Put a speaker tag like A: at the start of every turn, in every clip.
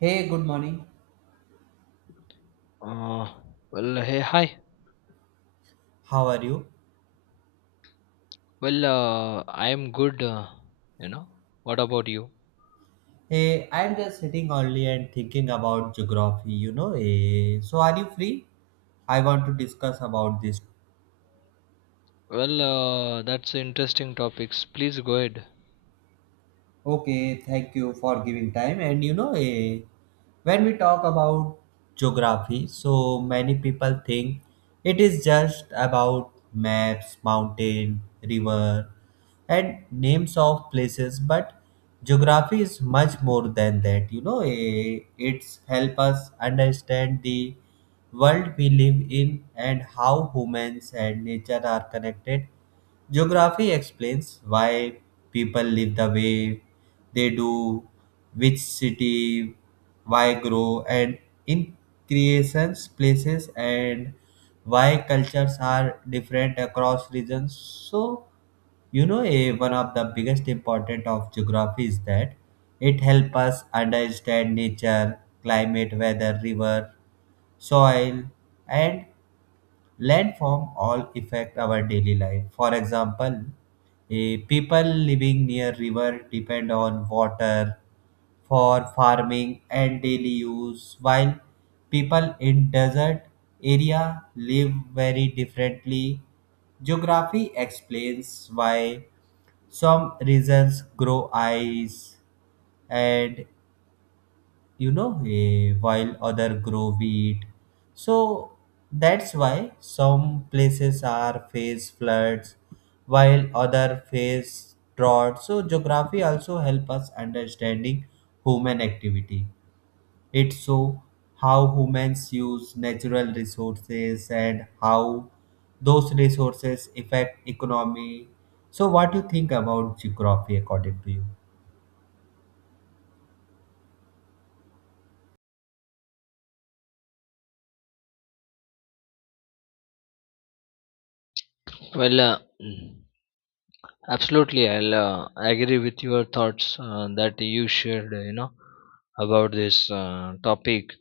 A: Hey, good morning.
B: Uh, well, hey, hi.
A: How are you?
B: Well, I am good. You know, what about you?
A: Hey, I'm just sitting only and thinking about geography. So are you free? I want to discuss about this.
B: Well, that's interesting topics. Please go ahead.
A: Okay, thank you for giving time. And when we talk about geography, so many people think it is just about maps, mountain, river, and names of places. But geography is much more than that. It's help us understand the world we live in and how humans and nature are connected. Geography explains why people live the way they do, which city, why grow, and in creations, places, and why cultures are different across regions. So, one of the biggest important of geography is that it helps us understand nature, climate, weather, river, soil, and landform all affect our daily life. For example, people living near river depend on water for farming and daily use, while people in desert area live very differently. Geography explains why some regions grow ice and while other grow wheat. So that's why some places are face floods, while other face drought. So geography also help us understanding human activity. It show how humans use natural resources and how those resources affect economy. So what do you think about geography according to you?
B: Well, absolutely, I'll agree with your thoughts that you shared. About this topic.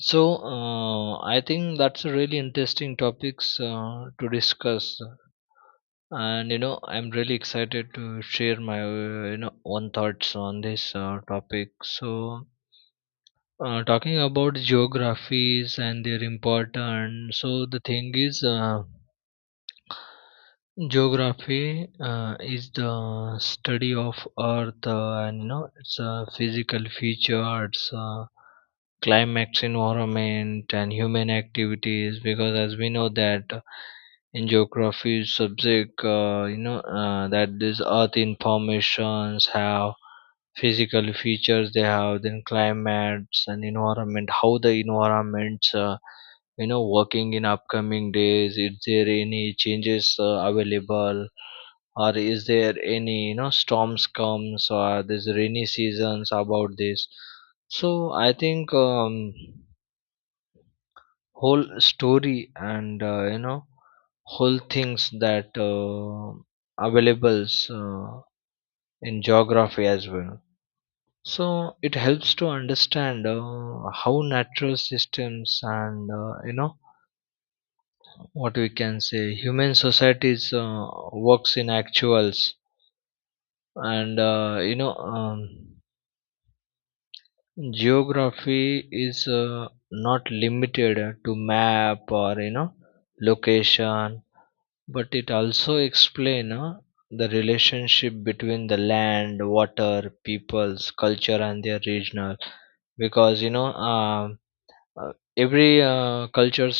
B: So, I think that's a really interesting topics to discuss. And I'm really excited to share my own thoughts on this topic. So, talking about geographies and their importance, so the thing is, geography is the study of Earth and its physical features, climax, environment, and human activities. Because as we know that in geography subject, that this Earth informations have physical features, they have then climates and environment, how the environments working in upcoming days, is there any changes available, or is there any storms comes, or there's rainy seasons about this. So I think whole story and whole things that available uh, in geography as well. So it helps to understand how natural systems and what we can say human societies works in actuals. And geography is not limited to map or location, but it also explain the relationship between the land, water, peoples, culture, and their regional. Because every culture,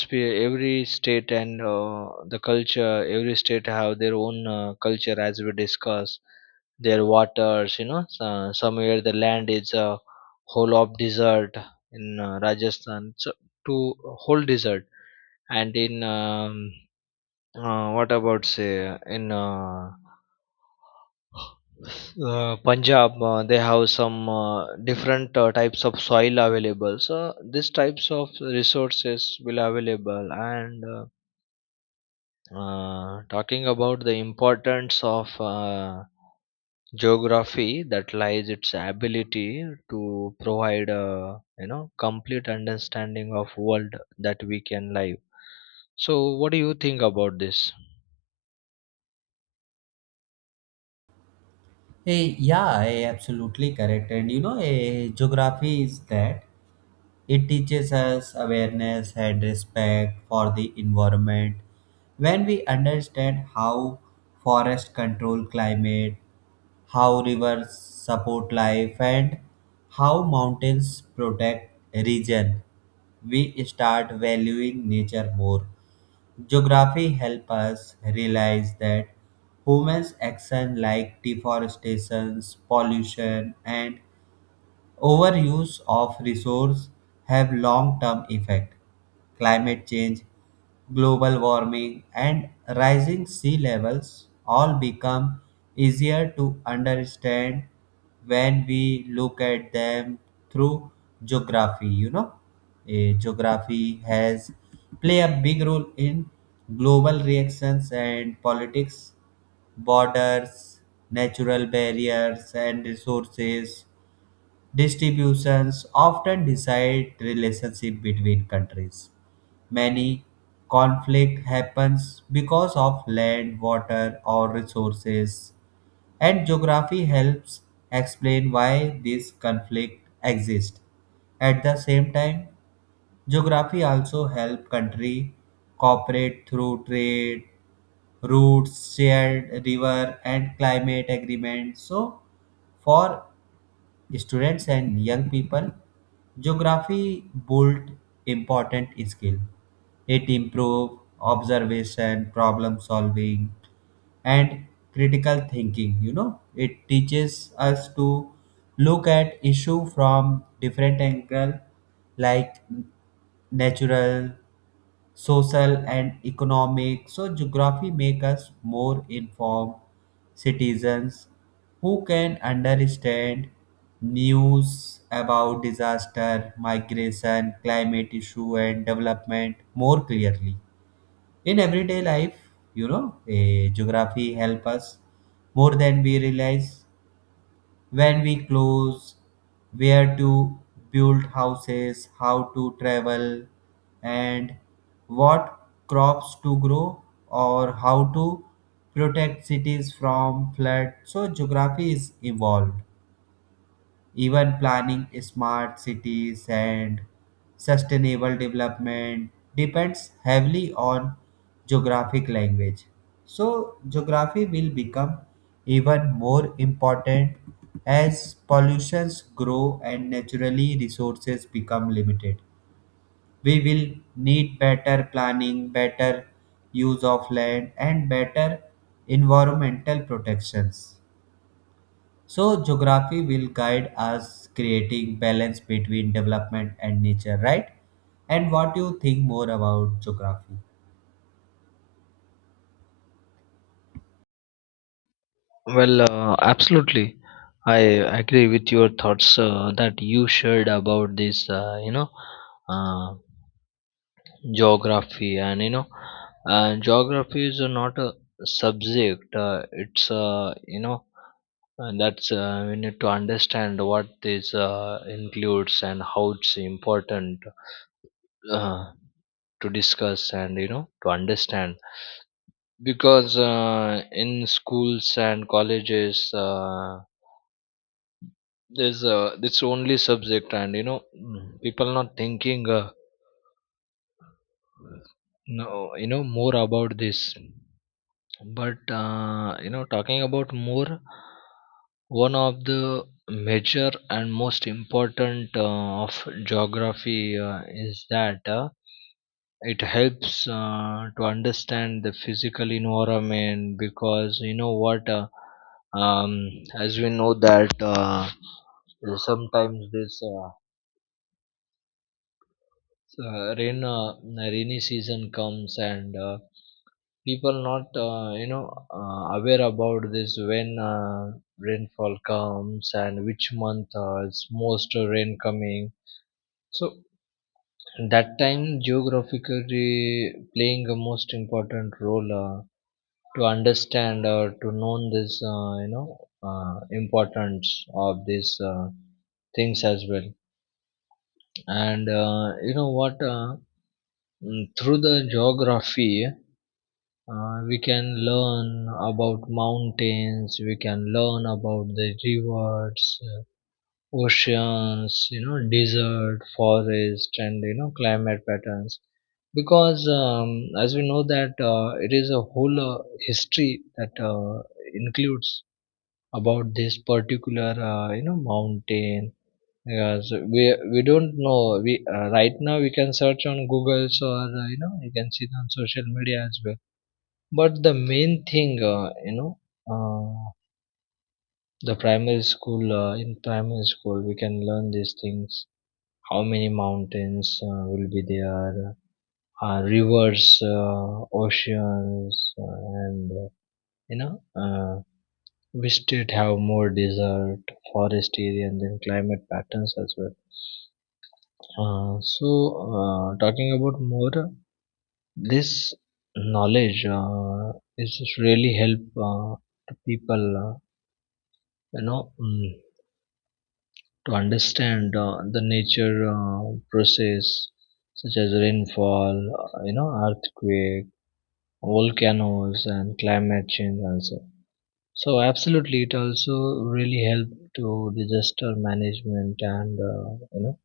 B: every state, and the culture, every state have their own culture, as we discuss their waters, so somewhere the land is a whole of desert in Rajasthan, so to whole desert. And in what about say in Punjab, they have some different types of soil available. So these types of resources will available. And talking about the importance of geography, that lies its ability to provide a complete understanding of world that we can live. So what do you think about this?
A: Yeah, absolutely correct. And geography is that it teaches us awareness and respect for the environment. When we understand how forest control climate, how rivers support life, and how mountains protect region, we start valuing nature more. Geography help us realize that humans action like deforestation, pollution and overuse of resource have long-term effect. Climate change, global warming, and rising sea levels all become easier to understand when we look at them through geography. Geography has play a big role in global reactions and politics, borders, natural barriers, and resources distributions often decide relationship between countries. Many conflict happens because of land, water, or resources, and geography helps explain why this conflict exists. At the same time, geography also help country cooperate through trade, routes, shared river, and climate agreement. So, for students and young people, geography built important skill. It improved observation, problem solving, and critical thinking. You know, it teaches us to look at issue from different angle, like natural social and economic. So geography make us more informed citizens who can understand news about disaster, migration, climate issue and development more clearly. In everyday life, geography help us more than we realize when we close, where to build houses, how to travel, and what crops to grow or how to protect cities from flood. So geography is evolved even planning smart cities and sustainable development depends heavily on geographic language. So geography will become even more important as pollutions grow and naturally resources become limited. We will need better planning, better use of land, and better environmental protections. So geography will guide us creating balance between development and nature, right? And what do you think more about geography?
B: Well, absolutely. I agree with your thoughts that you shared about this, uh, geography. And, geography is not a subject, and that's we need to understand what this includes and how it's important uh, to discuss and, to understand. Because in schools and colleges, there's it's only subject. And people not thinking no, more about this. But talking about more, one of the major and most important of geography is that it helps to understand the physical environment. Because you know what um, as we know that sometimes this uh, rain uh, rainy season comes and people not aware about this, when rainfall comes and which month is most rain coming. So that time geographically playing a most important role to understand or to know this importance of these things as well. And through the geography we can learn about mountains, we can learn about the rivers, oceans, desert, forest, and climate patterns. Because as we know that it is a whole history that includes about this particular mountain. Yeah. So we don't know. We Right now we can search on Google's, or you can see it on social media as well. But the main thing, uh, the primary school, in primary school, we can learn these things. How many mountains will be there, rivers, oceans, and, uh, you know, uh, we state have more desert, forest area, and then climate patterns as well. Uh, so, talking about more, this knowledge is really help to people. You know mm, to understand the nature process such as rainfall, earthquake, volcanoes, and climate change also. So absolutely it also really help to disaster management and you know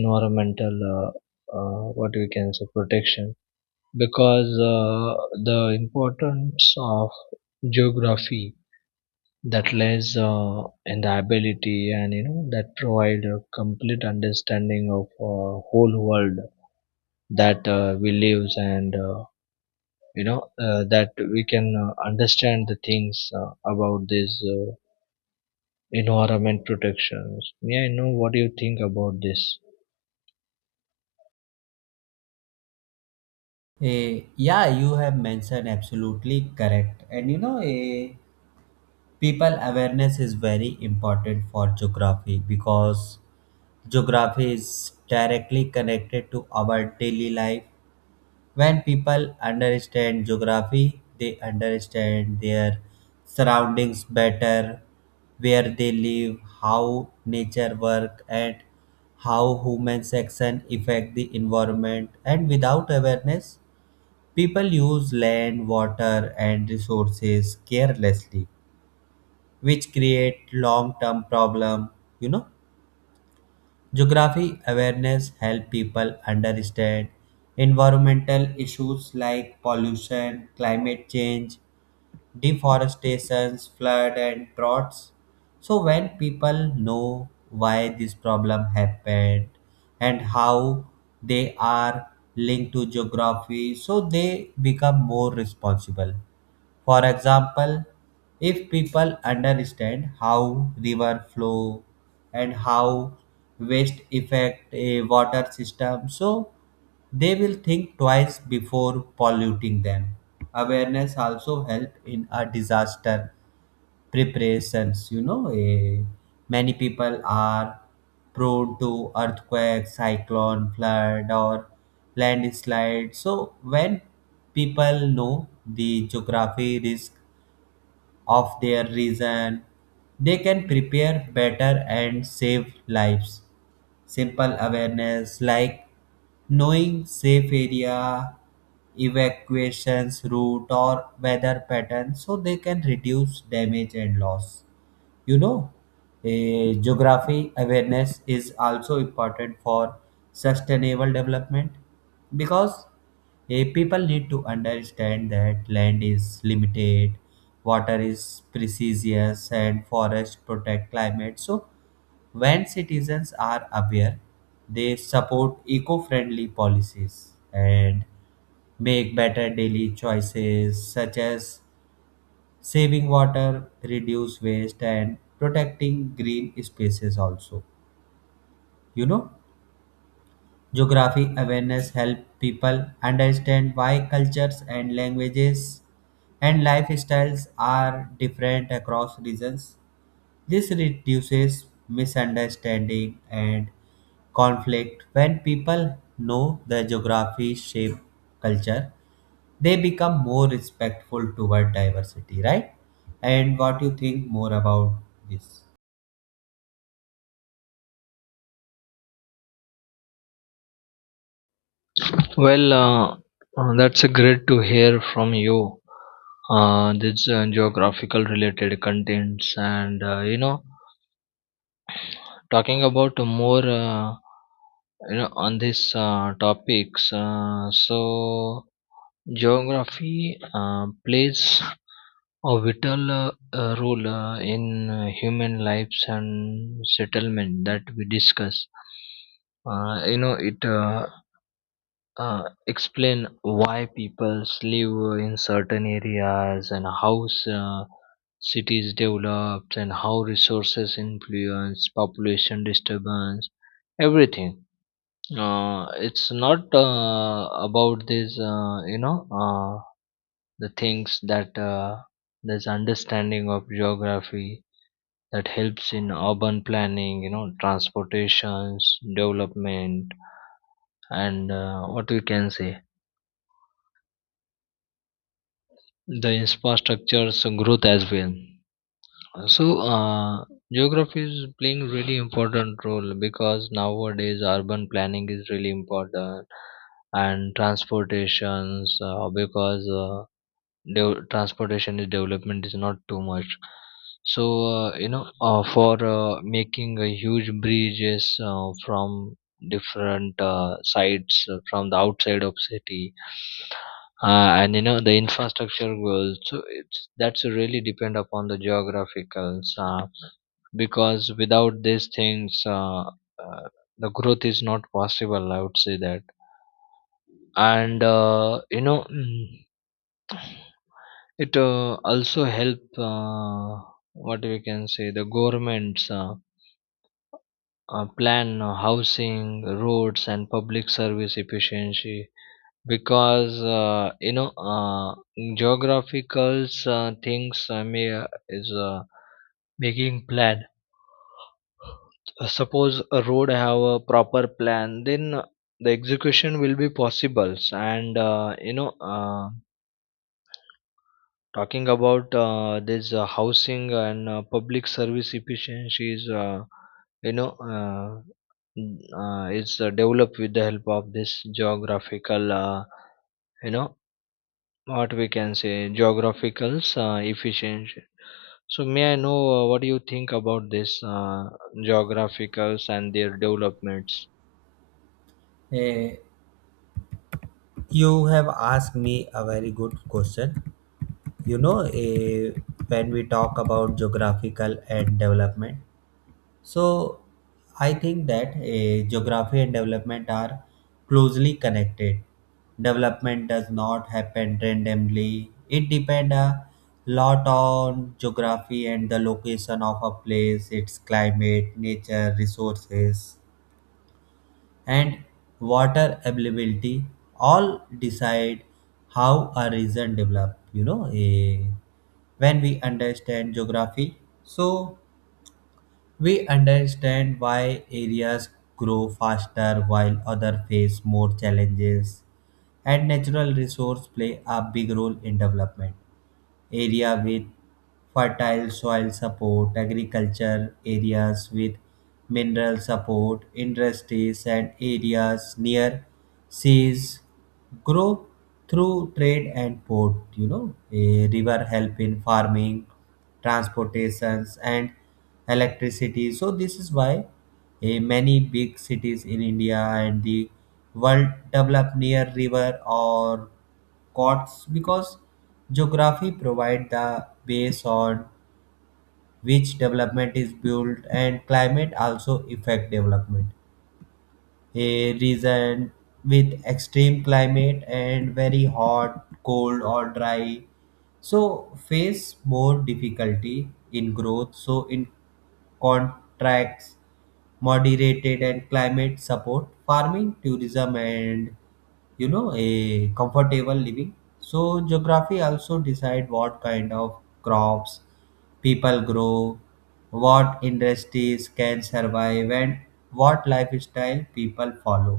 B: environmental what we can say protection. Because the importance of geography that lies in the ability, and that provide a complete understanding of whole world that we live, and that we can understand the things about this environment protections. Yeah, I know what you think about this.
A: Yeah, you have mentioned absolutely correct. And people awareness is very important for geography because geography is directly connected to our daily life. When people understand geography, they understand their surroundings better, where they live, how nature works, and how humans' action affect the environment. And without awareness, people use land, water, and resources carelessly, which create long-term problem. You know. Geography awareness help people understand environmental issues like pollution, climate change, deforestation, flood and droughts. So when people know why this problem happened and how they are linked to geography, so they become more responsible. For example, if people understand how river flow and how waste affect a water system, so they will think twice before polluting them. Awareness also help in a disaster preparations. Many people are prone to earthquake, cyclone, flood, or landslide. So when people know the geography risk of their region, they can prepare better and save lives. Simple awareness like knowing safe area, evacuations route or weather patterns so they can reduce damage and loss. You know, a geography awareness is also important for sustainable development because people need to understand that land is limited, water is precious, and forests protect climate. So, when citizens are aware, they support eco-friendly policies and make better daily choices such as saving water, reduce waste, and protecting green spaces also. You know, geography awareness help people understand why cultures and languages and lifestyles are different across regions. This reduces misunderstanding and conflict. When people know the geography shape culture, they become more respectful toward diversity, right? And what you think more about this?
B: Well, that's a great to hear from you this geographical related contents. And talking about more on this topics, so geography plays a vital role in human lives and settlement that we discuss. It explain why people live in certain areas, and how cities developed, and how resources influence population disturbance, everything. It's not about this, the things that this understanding of geography that helps in urban planning, transportations development, and what we can say the infrastructure's growth as well. So, geography is playing really important role, because nowadays urban planning is really important, and transportations, transportation is development is not too much. So for making a huge bridges from different sites from the outside of city, and the infrastructure goals, so it's that's really depend upon the geographicals. Because without these things, uh, the growth is not possible, I would say that. And It also help what we can say the governments plan housing, roads, and public service efficiency. Because geographical things may is making plan. Suppose a road have a proper plan, then the execution will be possible. And talking about this housing and public service efficiency is, you know uh, is developed with the help of this geographical, you know what we can say geographical efficiency. So may I know what do you think about this geographicals and their developments?
A: Eh, you have asked me a very good question. You know eh, when we talk about geographical and development, so I think that geography and development are closely connected. Development does not happen randomly. It depends a lot on geography and the location of a place, its climate, nature, resources, and water availability. All decide how a region develop. You know, when we understand geography, so we understand why areas grow faster while others face more challenges, and natural resources play a big role in development. Area with fertile soil support, agriculture areas with mineral support, industries and areas near seas grow through trade and port. You know, a river help in farming, transportations and electricity. So this is why a many big cities in India and the world develop near river or courts, because geography provides the base on which development is built. And climate also affect development. A region with extreme climate and very hot, cold or dry so face more difficulty in growth. So in contracts, moderated and climate support farming, tourism and, you know, a comfortable living. So geography also decide what kind of crops people grow, what industries can survive, and what lifestyle people follow.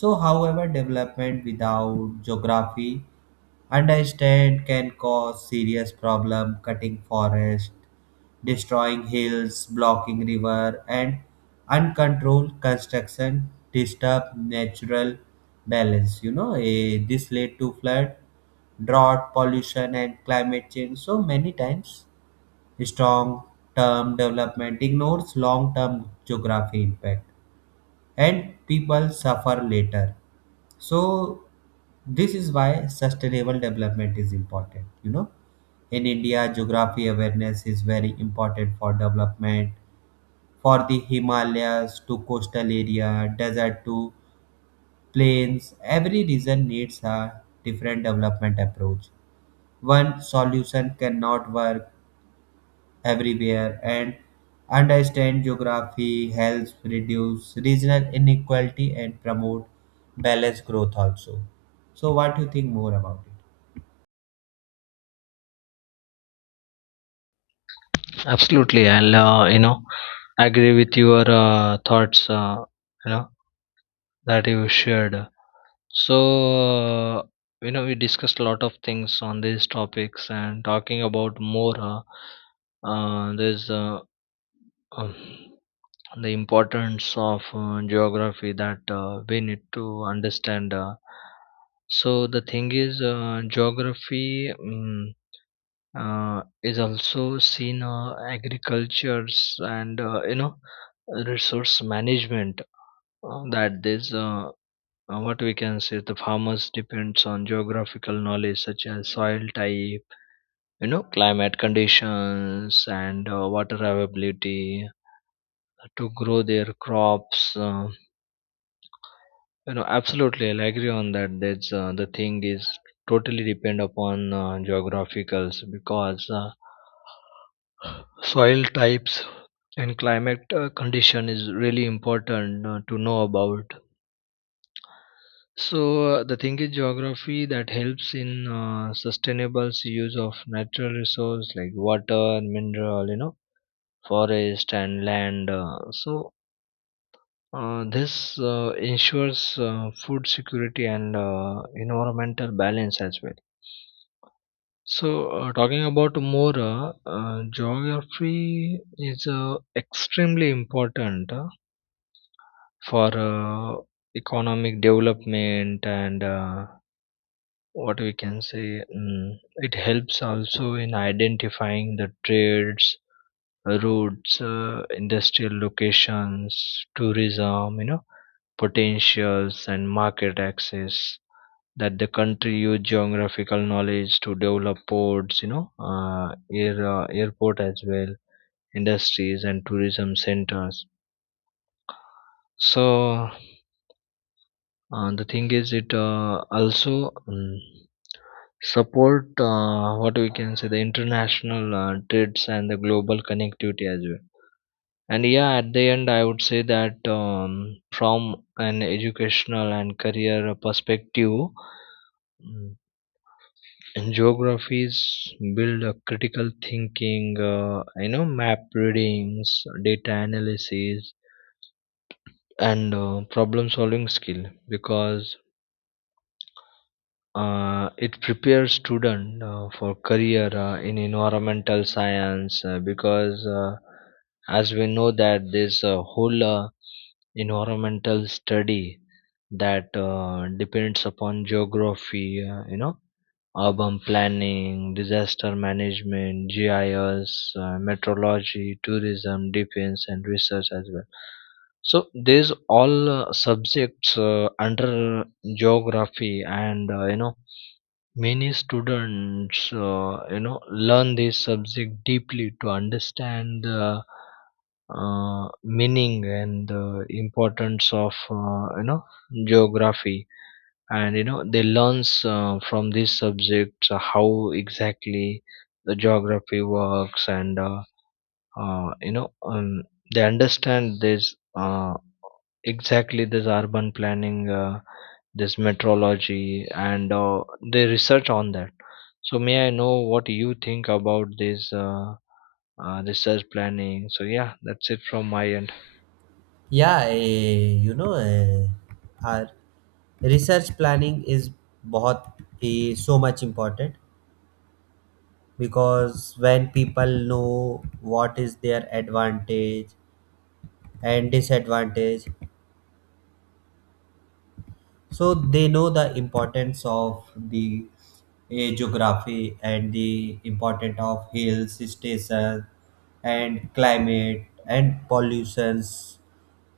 A: So however development without geography understand can cause serious problem. Cutting forest, destroying hills, blocking river, and uncontrolled construction disturb natural balance. This led to flood, drought, pollution and climate change. So many times strong term development ignores long term geography impact and people suffer later. So this is why sustainable development is important. You know, in India, geography awareness is very important for development. For the Himalayas to coastal area, desert to plains, every region needs a different development approach. One solution cannot work everywhere, and understand geography helps reduce regional inequality and promote balanced growth also. So what do you think more about it?
B: Absolutely, I'll agree with your thoughts, you know that you shared. So, we discussed a lot of things on these topics, and talking about more. Uh, there's uh, um, the importance of geography that we need to understand. So, the thing is, geography is also seen agricultures and resource management. That this what we can say the farmers depends on geographical knowledge such as soil type, climate conditions, and water availability to grow their crops. Absolutely I'll agree on that, that's the thing is totally depend upon geographicals. Because soil types and climate condition is really important to know about. So the thing is geography that helps in sustainable use of natural resource, like water, mineral, forest, and land. This ensures food security and environmental balance as well. So talking about more, geography is extremely important for economic development, and what we can say it helps also in identifying the trades routes, industrial locations, tourism, potentials, and market access. That the country use geographical knowledge to develop ports, air, airport as well, industries, and tourism centers. So the thing is, it also support what we can say the international trades and the global connectivity as well. And yeah, at the end I would say that, from an educational and career perspective, mm, geographies build a critical thinking, map readings, data analysis, and problem solving skill. Because it prepares student for career in environmental science. Because as we know that this whole environmental study that depends upon geography, urban planning, disaster management, GIS, meteorology, tourism, defense, and research as well. So these all subjects under geography. And many students, learn this subject deeply to understand the meaning and the importance of, geography. And they learns from this subject how exactly the geography works, and uh, you know, um, they understand this exactly this urban planning. This metrology, and they research on that. So may I know what you think about this research planning? So yeah, that's it from my end.
A: Yeah, you know, our research planning is बहुत so much important, because when people know what is their advantage and disadvantage, so they know the importance of the geography and the importance of hills station and climate and pollutions.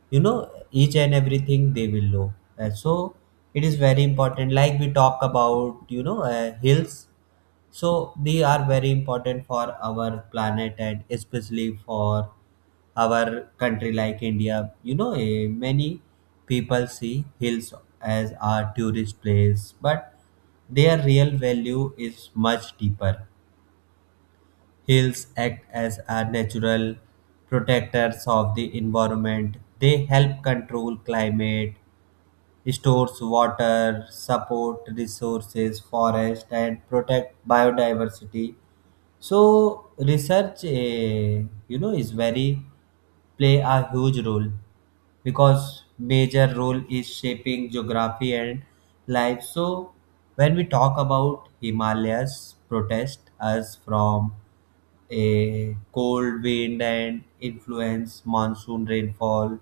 A: You know, each and everything they will know. And so it is very important. Like we talk about, you know, hills, so they are very important for our planet and especially for our country like India. You know, many people see hills as a tourist place, but their real value is much deeper. Hills act as a natural protectors of the environment. They help control climate, stores water, support resources, forest, and protect biodiversity. So research, is very play a huge role because major role is shaping geography and life. So when we talk about Himalayas, protest us from a cold wind and influence monsoon rainfall,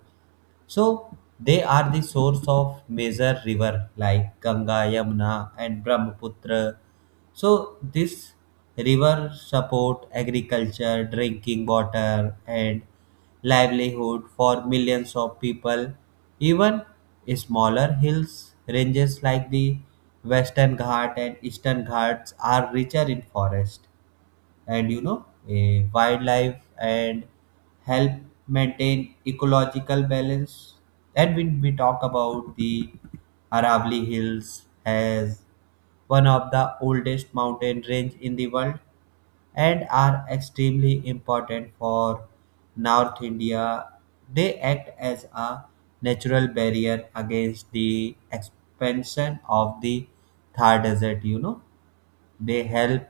A: so they are the source of major river like Ganga, Yamuna, and Brahmaputra. So this river support agriculture, drinking water, and livelihood for millions of people. Even smaller hills ranges like the Western Ghat and Eastern Ghats are richer in forest and, you know, a wildlife, and help maintain ecological balance. And when we talk about the Aravalli Hills as one of the oldest mountain range in the world, and are extremely important for North India. They act as a natural barrier against the expansion of the Thar Desert, you know. They help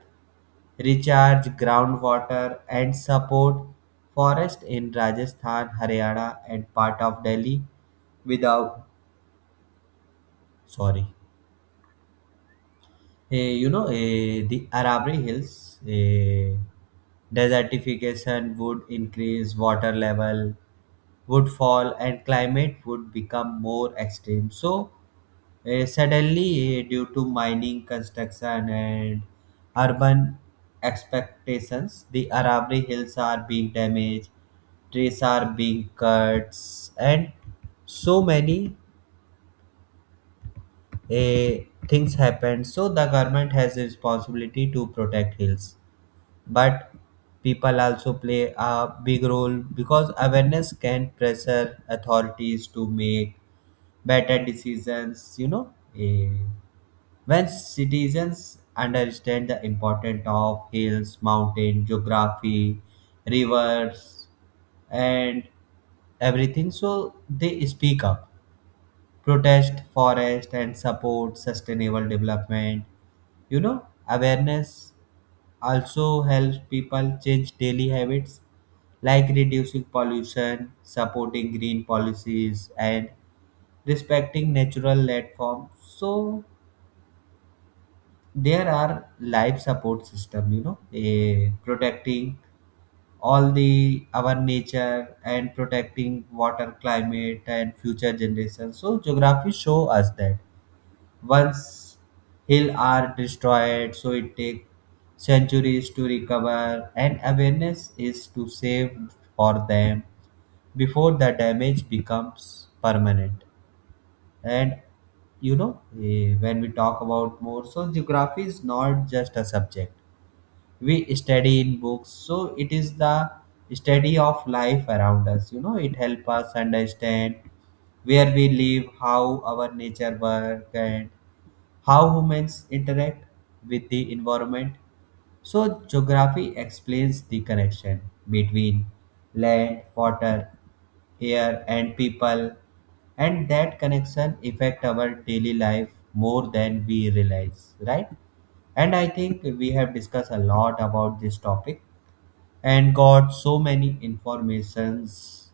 A: recharge groundwater and support forests in Rajasthan, Haryana, and part of Delhi without, sorry. The Arabri Hills, desertification would increase, water level would fall, and climate would become more extreme. So suddenly, due to mining, construction, and urban expectations, the Arabri Hills are being damaged, trees are being cut, and so many uh, things happen. So the government has a responsibility to protect hills, but people also play a big role, because awareness can pressure authorities to make better decisions. You know. Eh, When citizens understand the importance of hills, mountain, geography, rivers, and everything, so they speak up, protest, forest, and support sustainable development. You know, awareness also helps people change daily habits like reducing pollution, supporting green policies, and respecting natural landforms. So there are life support system. You know, protecting all the our nature and protecting water, climate and future generations. So geography show us that once hill are destroyed, so it take centuries to recover, and awareness is to save for them before the damage becomes permanent. And you know, when we talk about more, so geography is not just a subject we study in books. So it is the study of life around us. You know, it help us understand where we live, how our nature work, and how humans interact with the environment. So geography explains the connection between land, water, air and people, and that connection affect our daily life more than we realize, right? And I think we have discussed a lot about this topic and got so many informations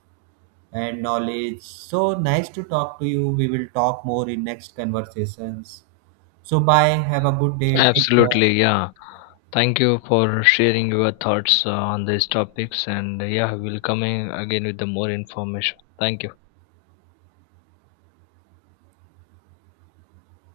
A: and knowledge. So nice to talk to you. We will talk more in next conversations. So bye. Have a good day. Take
B: Absolutely,
A: care.
B: yeah, thank you for sharing your thoughts on these topics. And yeah, we'll come in again with the more information. Thank you.